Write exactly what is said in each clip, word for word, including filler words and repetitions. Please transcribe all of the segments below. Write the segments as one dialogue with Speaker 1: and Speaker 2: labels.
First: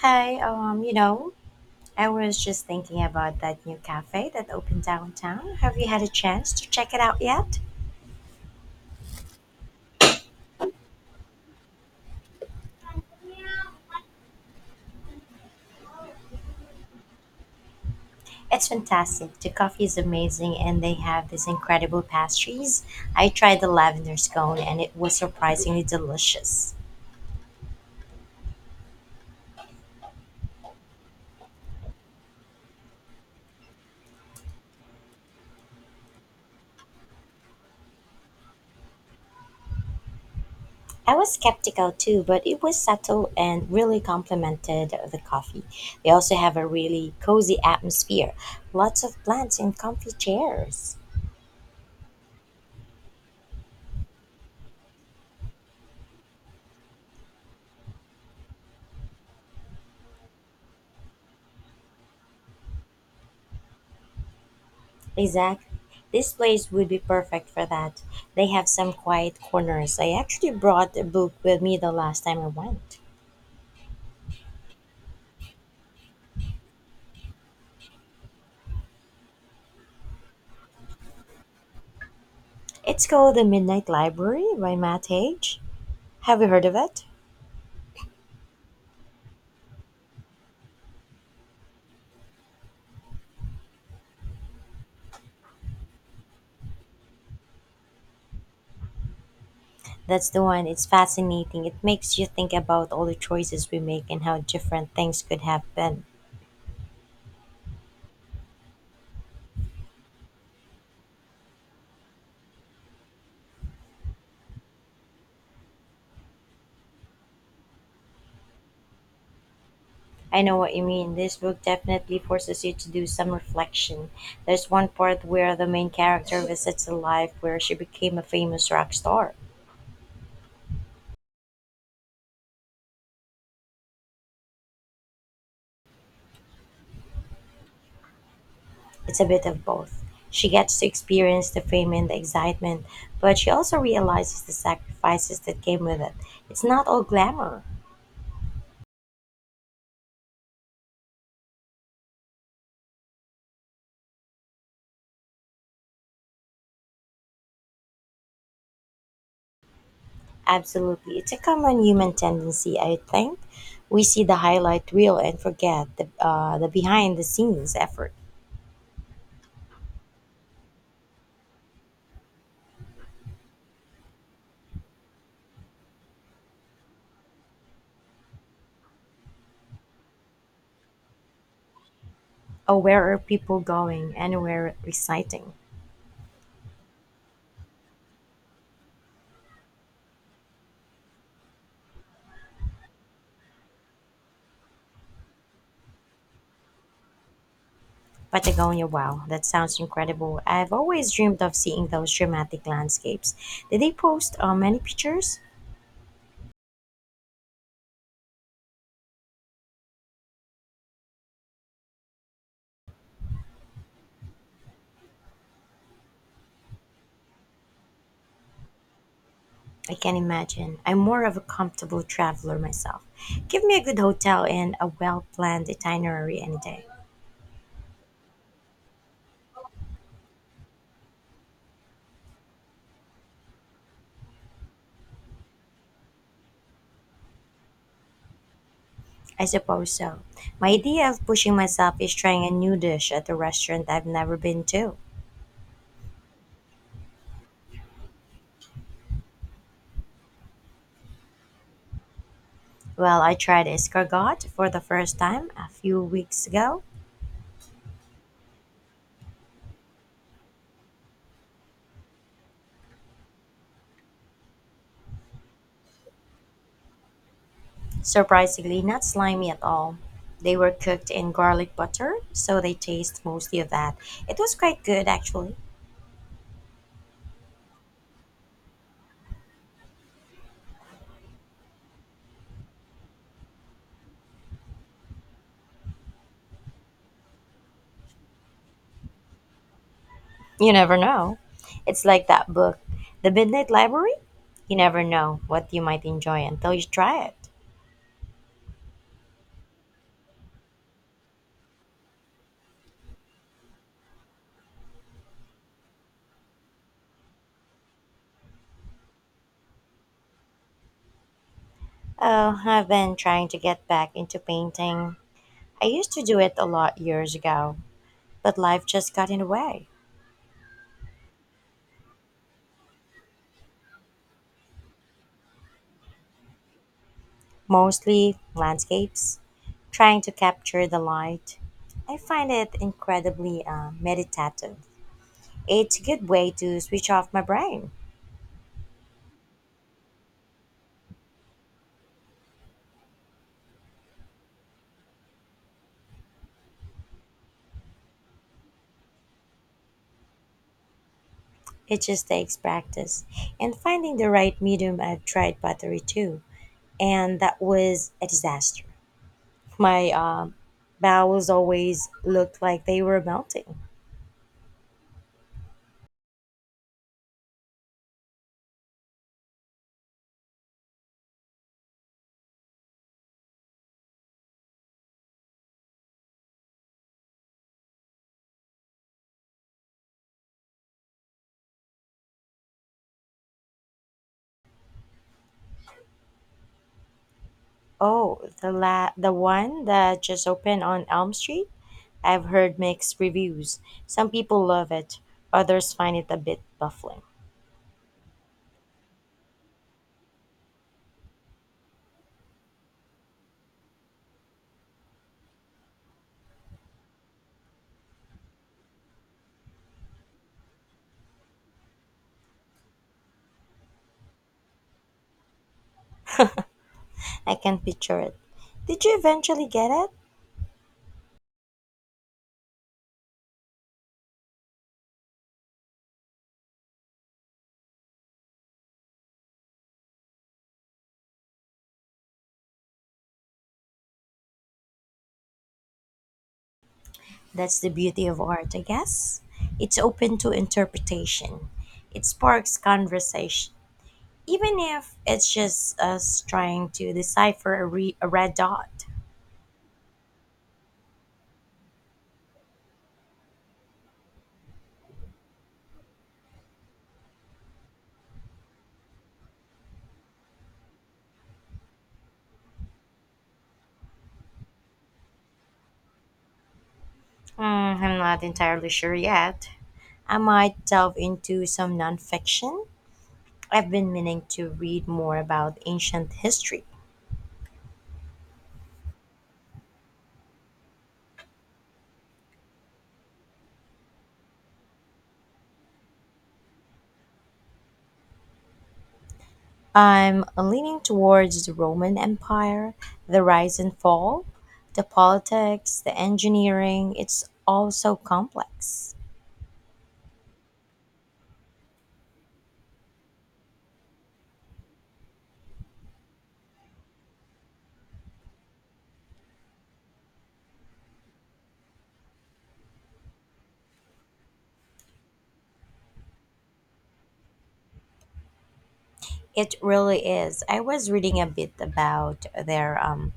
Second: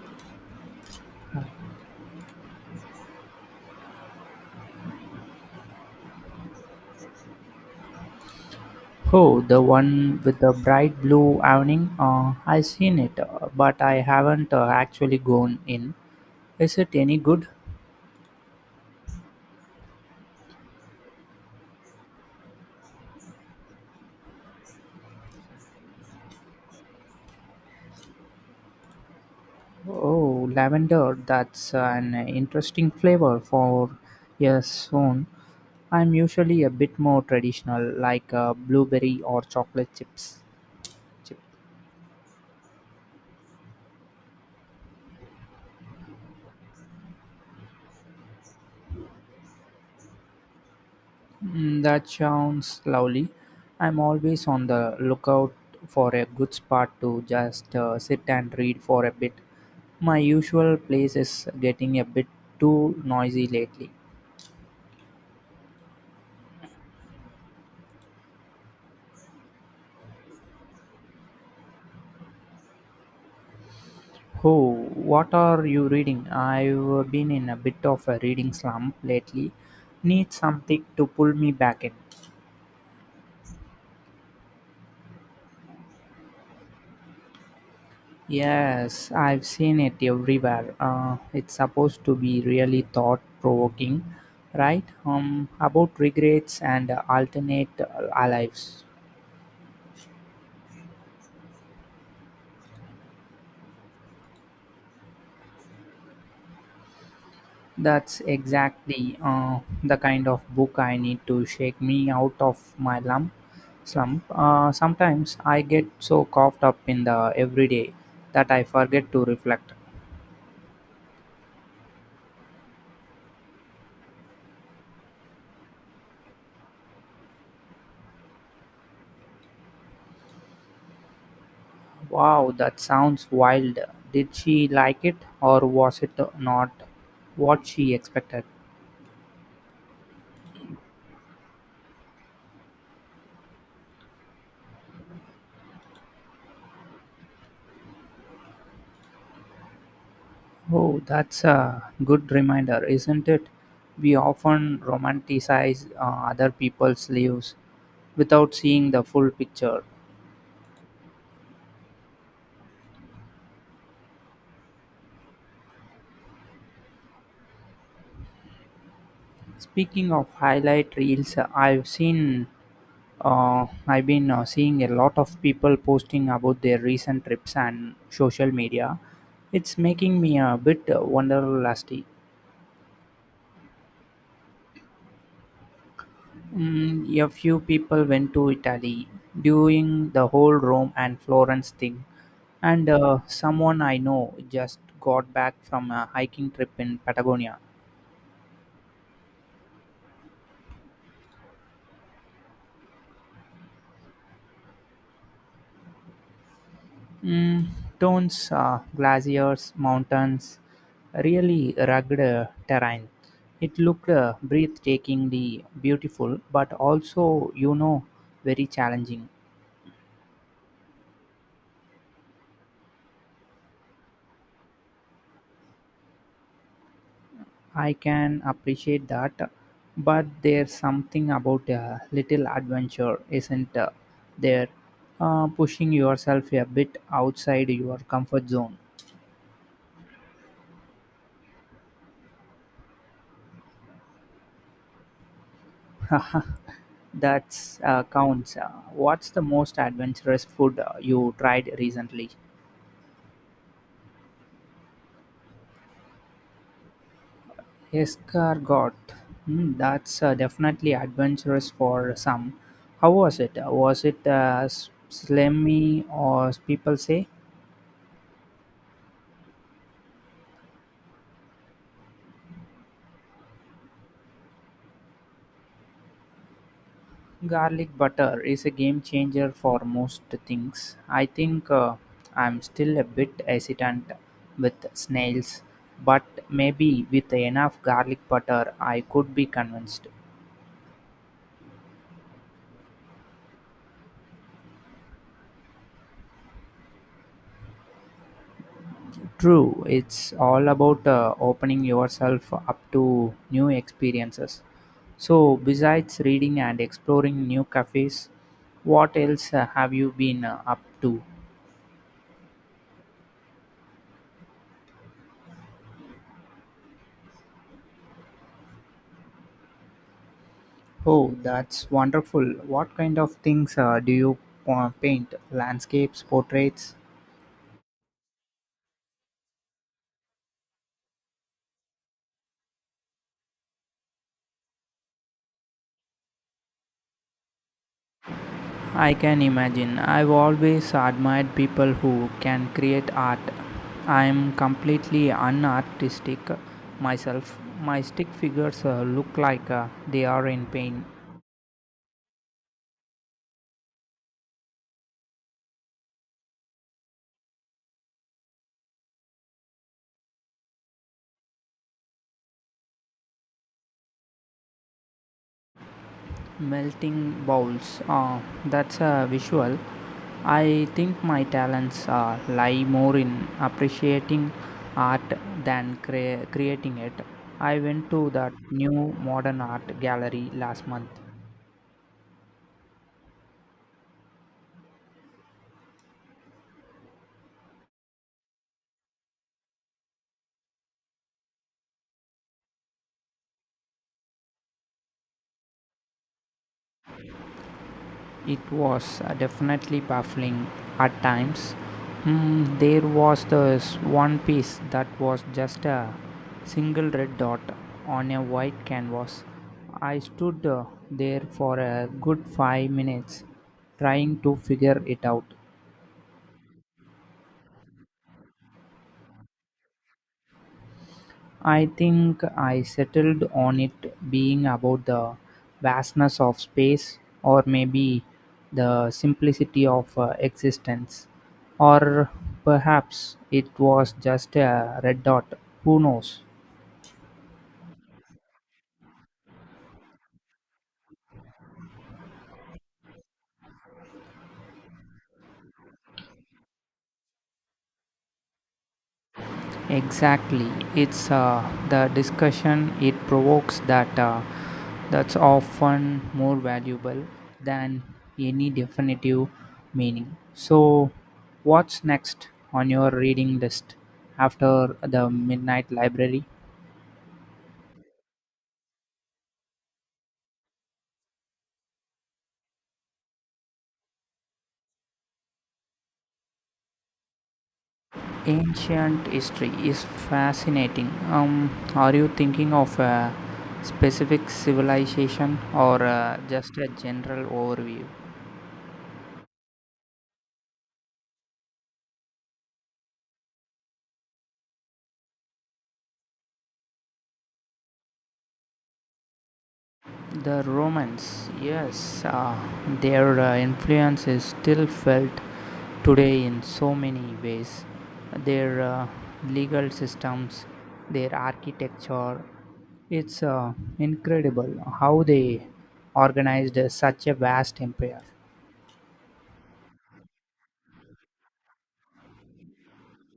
Speaker 1: Hi, um, you know, I was just thinking about that new cafe that opened downtown. Have you had a chance to check it out yet?
Speaker 2: Oh, the one with the bright blue awning? Uh, I've seen it, uh, but I haven't uh, actually gone in. Is it any good?
Speaker 1: It's fantastic. The coffee is amazing and they have these incredible pastries. I tried the lavender scone and it was surprisingly delicious.
Speaker 2: Oh, lavender, that's an interesting flavor for a soon. I'm usually a bit more traditional, like uh, blueberry or chocolate chips.
Speaker 1: I was
Speaker 2: Chip.
Speaker 1: skeptical too, but it was subtle and really complemented the coffee. They also have a really cozy atmosphere, lots of plants and comfy chairs.
Speaker 2: Mm, that sounds lovely. I'm always on the lookout for a good spot to just uh, sit and read for a bit. My usual place is getting a bit too noisy lately.
Speaker 1: Exactly, this place would be perfect for that. They have some quiet corners. I actually brought a book with me the last time I went.
Speaker 2: Oh, what are you reading? I've been in a bit of a reading slump lately. Need something to pull me back in.
Speaker 1: It's called The Midnight Library by Matt Hage. Have you heard of it?
Speaker 2: Yes, I've seen it everywhere. Uh, it's supposed to be really thought provoking, right? Um, about regrets and uh, alternate uh, lives.
Speaker 1: That's the one. It's fascinating. It makes you think about all the choices we make and how different things could have been.
Speaker 2: That's exactly uh, the kind of book I need to shake me out of my lump slump. Uh, sometimes I get so caught up in the everyday that I forget to reflect.
Speaker 1: I know what you mean. This book definitely forces you to do some reflection. There's one part where the main character visits a life where she became a famous rock star.
Speaker 2: Wow, that sounds wild. Did she like it, or was it not what she expected?
Speaker 1: It's a bit of both. She gets to experience the fame and the excitement, but she also realizes the sacrifices that came with it. It's not all glamour.
Speaker 2: Oh, that's a good reminder, isn't it? We often romanticize uh, other people's lives without seeing the full picture.
Speaker 1: Absolutely. It's a common human tendency, I think. We see the highlight reel and forget the, uh, the behind the scenes effort.
Speaker 2: Speaking of highlight reels, I've seen, uh, I've been uh, seeing a lot of people posting about their recent trips and social media. It's making me a bit uh, wonderlusty.
Speaker 1: Oh, where are people going? Anywhere exciting.
Speaker 2: Mm, a few people went to Italy during the whole Rome and Florence thing. And uh, someone I know just got back from a hiking trip in Patagonia.
Speaker 1: Patagonia, wow, that sounds incredible. I've always dreamed of seeing those dramatic landscapes. Did they post uh, many pictures?
Speaker 2: Mm, tones, uh, glaciers, mountains, really rugged uh, terrain. It looked uh, breathtakingly beautiful, but also, you know, very challenging.
Speaker 1: I can imagine. I'm more of a comfortable traveler myself. Give me a good hotel and a well planned itinerary any day.
Speaker 2: I can appreciate that, but there's something about a little adventure, isn't uh, there? Uh, pushing yourself a bit outside your comfort zone.
Speaker 1: I suppose so. My idea of pushing myself is trying a new dish at a restaurant I've never been to.
Speaker 2: That's uh, counts. Uh, what's the most adventurous food uh, you tried recently?
Speaker 1: Well, I tried escargot for the first time a few weeks ago.
Speaker 2: Escargot. Hmm, that's uh, definitely adventurous for some. How was it? Uh, Was it uh, s- slimy, or people say?
Speaker 1: Surprisingly, not slimy at all. They were cooked in garlic butter, so they taste mostly of that. It was quite good actually.
Speaker 2: Garlic butter is a game changer for most things. I think uh, I'm still a bit hesitant with snails, but maybe with enough garlic butter, I could be convinced.
Speaker 1: You never know. It's like that book, The Midnight Library. You never know what you might enjoy until you try it.
Speaker 2: True, it's all about uh, opening yourself up to new experiences. So, besides reading and exploring new cafes, what else uh, have you been uh, up to?
Speaker 1: Oh, I've been trying to get back into painting. I used to do it a lot years ago, but life just got in the way.
Speaker 2: Oh, that's wonderful. What kind of things uh, do you uh, paint? Landscapes, portraits?
Speaker 1: Mostly landscapes, trying to capture the light. I find it incredibly uh, meditative. It's a good way to switch off my brain.
Speaker 2: I can imagine. I've always admired people who can create art. I'm completely unartistic myself. My stick figures uh, look like uh, they are in pain.
Speaker 1: It just takes practice. And finding the right medium, I've tried pottery too, and that was a disaster. My um, bowels always looked like they were melting.
Speaker 2: Melting bowls. Ah, that's a visual. I think my talents uh, lie more in appreciating art than crea- creating it. I went to that new modern art gallery last month.
Speaker 1: Oh, the la- the one that just opened on Elm Street? I've heard mixed reviews. Some people love it, others find it a bit baffling.
Speaker 2: It was uh, definitely baffling at times. Mm, there was this one piece that was just a single red dot on a white canvas. I stood uh, there for a good five minutes trying to figure it out.
Speaker 1: I can picture it. Did you eventually get it?
Speaker 2: I think I settled on it being about the vastness of space, or maybe the simplicity of uh, existence, or perhaps it was just a red dot, who knows.
Speaker 1: That's the beauty of art, I guess. It's open to interpretation. It sparks conversation, even if it's just us trying to decipher a, re- a red dot.
Speaker 2: Exactly. It's uh, the discussion it provokes that uh, that's often more valuable than any definitive meaning. So, what's next on your reading list after the Midnight Library?
Speaker 1: Hmm, I'm not entirely sure yet. I might delve into some nonfiction. I've been meaning to read more about ancient history.
Speaker 2: Ancient history is fascinating. Um, are you thinking of a specific civilization or uh, just a general overview?
Speaker 1: I'm leaning towards the Roman Empire, the rise and fall, the politics, the engineering. It's all so complex.
Speaker 2: The Romans, yes, uh, their uh, influence is still felt today in so many ways. Their uh, legal systems, their architecture, it's uh, incredible how they organized uh, such a vast empire.
Speaker 1: It really is. I was reading a bit about their um,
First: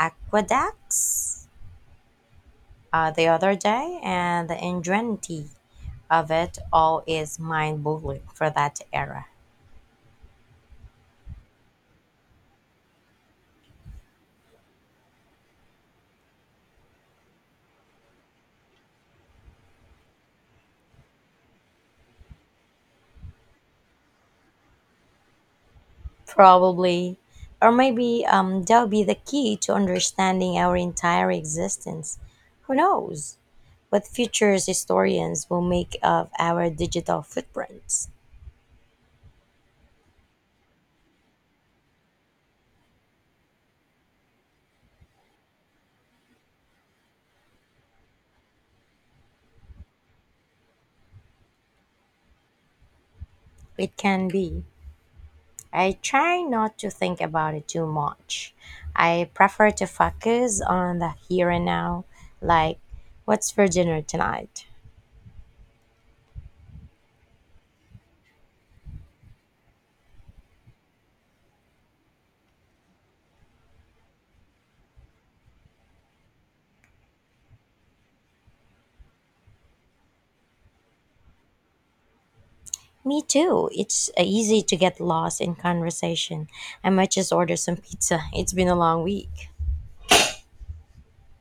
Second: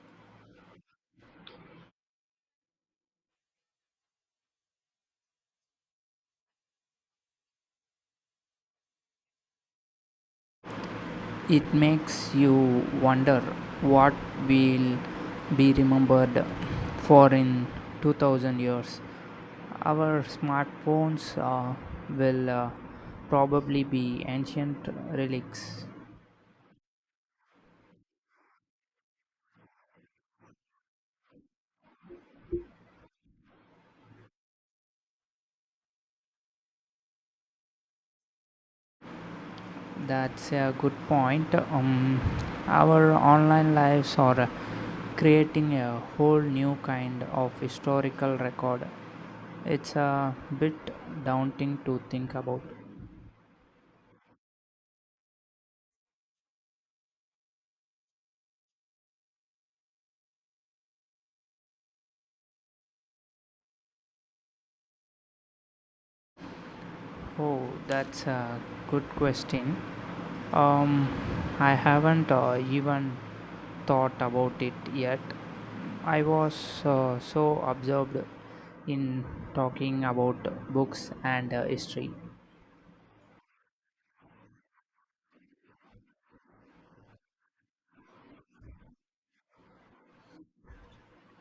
Speaker 1: aqueducts uh, the other day, and the ingenuity of it all is mind boggling for that era.
Speaker 2: It makes you wonder what will be remembered for in two thousand years. Our smartphones uh, will uh, probably be ancient relics.
Speaker 1: Probably, or maybe um, that'll be the key to understanding our entire existence. Who knows what future historians will make of our digital footprints?
Speaker 2: That's a good point. Um, our online lives are uh, creating a whole new kind of historical record. It's a bit daunting to think about.
Speaker 1: It can be. I try not to think about it too much. I prefer to focus on the here and now, like what's for dinner tonight.
Speaker 2: Oh, that's a good question. Um, I haven't uh, even thought about it yet. I was uh, so absorbed in talking about books and uh, history.
Speaker 1: Me too. It's uh, easy to get lost in conversation. I might just order some pizza. It's been a long week.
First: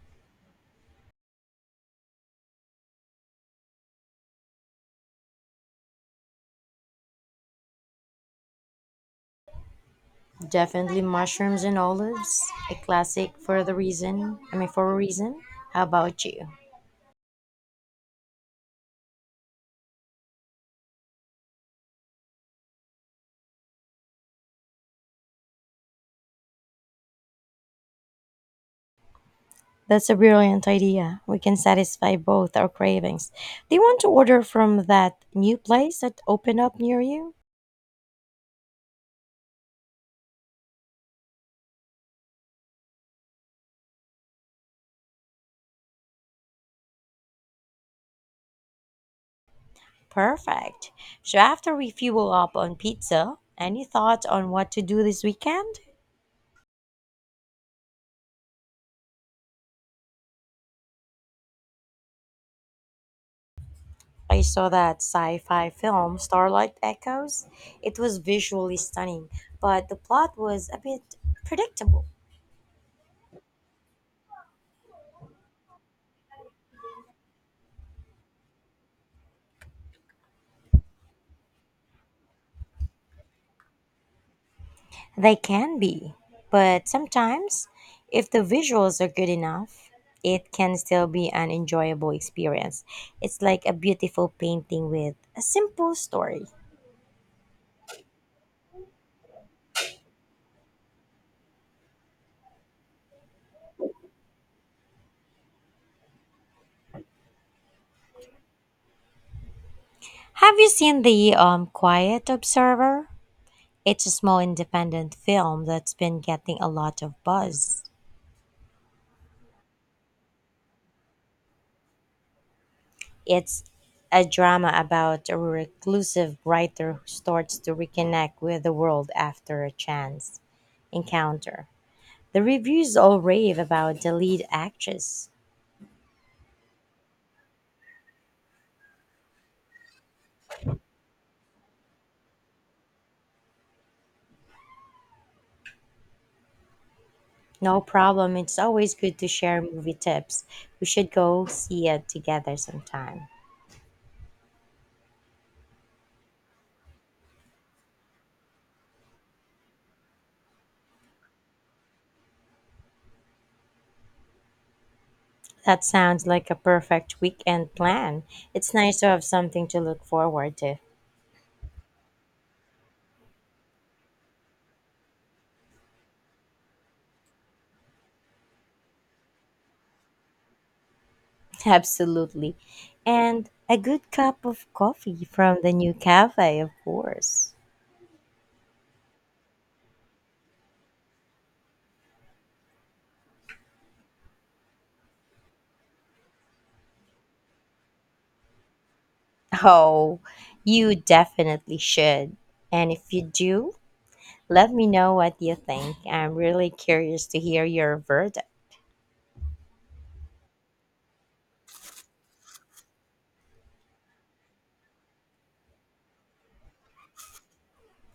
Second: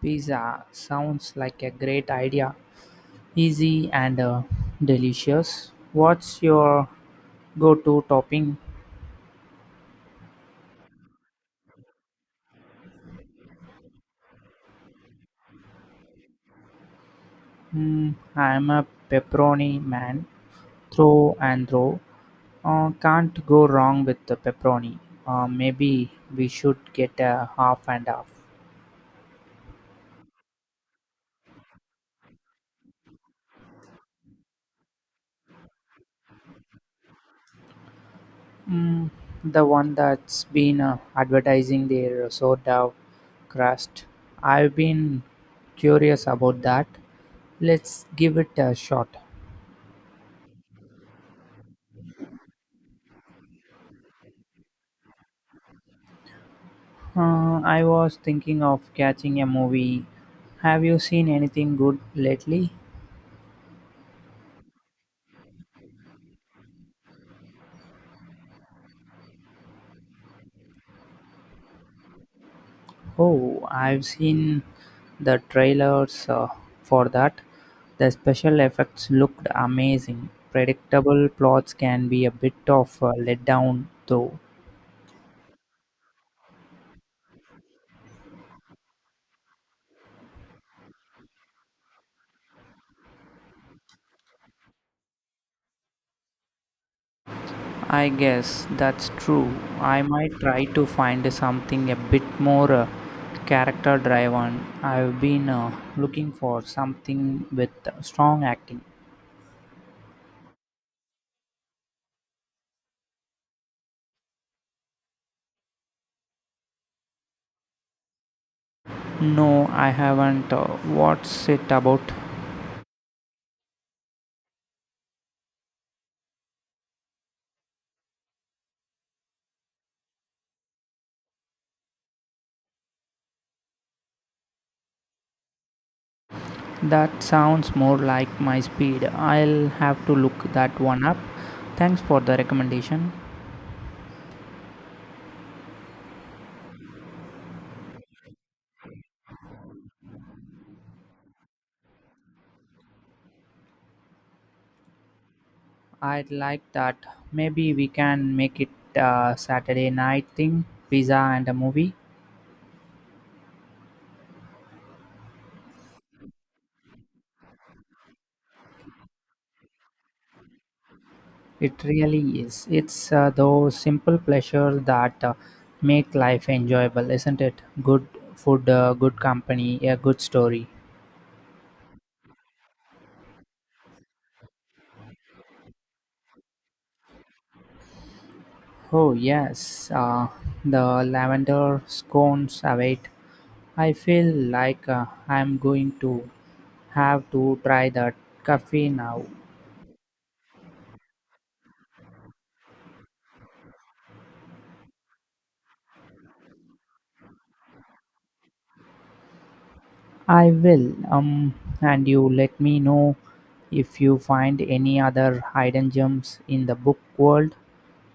Speaker 2: Pizza sounds like a great idea, easy and uh, delicious. What's your go to topping?
Speaker 1: Definitely mushrooms and olives, a classic for the reason. I mean, for a reason. How about you?
Speaker 2: Mm, I'm a pepperoni man, through and through. Uh, can't go wrong with the pepperoni. Uh, maybe we should get a half and half.
Speaker 1: That's a brilliant idea. We can satisfy both our cravings. Do you want to order from that new place that opened up near you?
Speaker 2: Mm, the one that's been uh, advertising their soda crust. I've been curious about that. Let's give it a shot.
Speaker 1: Perfect. So after we fuel up on pizza, any thoughts on what to do this weekend?
Speaker 2: Uh, I was thinking of catching a movie. Have you seen anything good lately?
Speaker 1: I saw that sci-fi film Starlight Echoes. It was visually stunning, but the plot was a bit predictable.
Speaker 2: Oh, I've seen the trailers uh, for that. The special effects looked amazing. Predictable plots can be a bit of a letdown, though.
Speaker 1: They can be, but sometimes if the visuals are good enough, it can still be an enjoyable experience. It's like a beautiful painting with a simple story.
Speaker 2: I guess that's true. I might try to find something a bit more uh, character driven. I've been uh, looking for something with strong acting.
Speaker 1: Have you seen the um, Quiet Observer? It's a small independent film that's been getting a lot of buzz.
Speaker 2: No, I haven't. Uh, what's it about?
Speaker 1: It's a drama about a reclusive writer who starts to reconnect with the world after a chance encounter. The reviews all rave about the lead actress.
Speaker 2: That sounds more like my speed. I'll have to look that one up. Thanks for the recommendation.
Speaker 1: No problem, it's always good to share movie tips. We should go see it together sometime.
Speaker 2: I'd like that. Maybe we can make it a Saturday night thing, pizza and a movie.
Speaker 1: That sounds like a perfect weekend plan. It's nice to have something to look forward to.
Speaker 2: It really is. It's uh, those simple pleasures that uh, make life enjoyable, isn't it? Good food, uh, good company, a good story.
Speaker 1: Absolutely. And a good cup of coffee from the new cafe, of course.
Speaker 2: Oh, yes, uh, the lavender scones await. I feel like uh, I'm going to have to try that coffee now.
Speaker 1: Oh, you definitely should. And if you do, let me know what you think. I'm really curious to hear your verdict.
Speaker 2: I will, um, and you let me know if you find any other hidden gems in the book world.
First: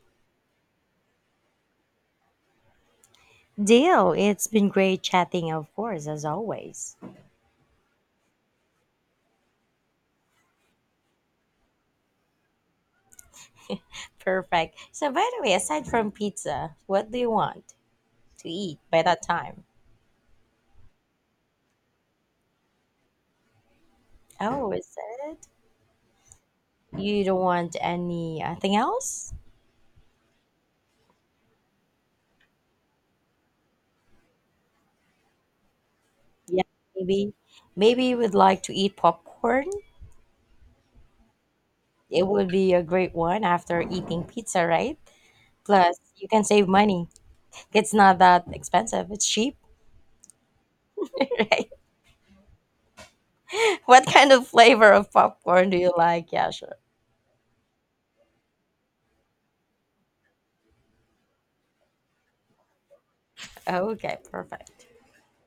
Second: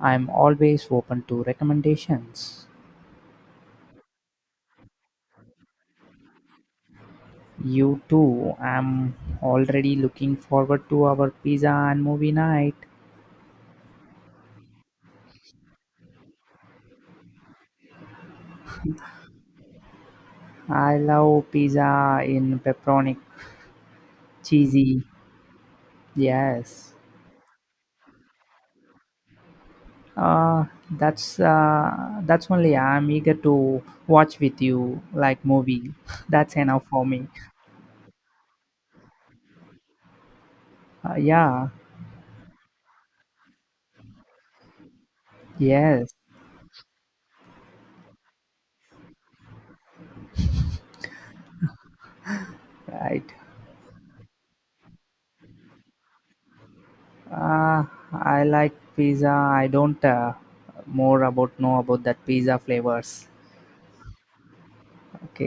Speaker 2: I'm always open to recommendations.
Speaker 1: Deal. It's been great chatting, of course, as always.
Speaker 2: You too. I'm already looking forward to our pizza and movie night.
Speaker 1: Perfect. So, by the way, aside from pizza, what do you want to eat by that time?
Speaker 2: I love pizza in pepperoni.
Speaker 1: Oh, is
Speaker 2: Cheesy,
Speaker 1: that it?
Speaker 2: yes.
Speaker 1: You don't want anything else?
Speaker 2: Uh, that's uh, that's only I'm eager to watch with you, like movie. That's
Speaker 1: Yeah,
Speaker 2: enough for me.
Speaker 1: maybe maybe you would like to eat popcorn.
Speaker 2: Uh, yeah,
Speaker 1: It would be a great one after eating pizza, right? Plus,
Speaker 2: yes,
Speaker 1: you can save money. It's not that expensive. It's cheap, right?
Speaker 2: right.
Speaker 1: What kind of flavor of popcorn do you like? Yeah, sure.
Speaker 2: Uh, I like pizza. I don't uh, more about know about that pizza flavors.
Speaker 1: Okay, perfect.
Speaker 2: Okay.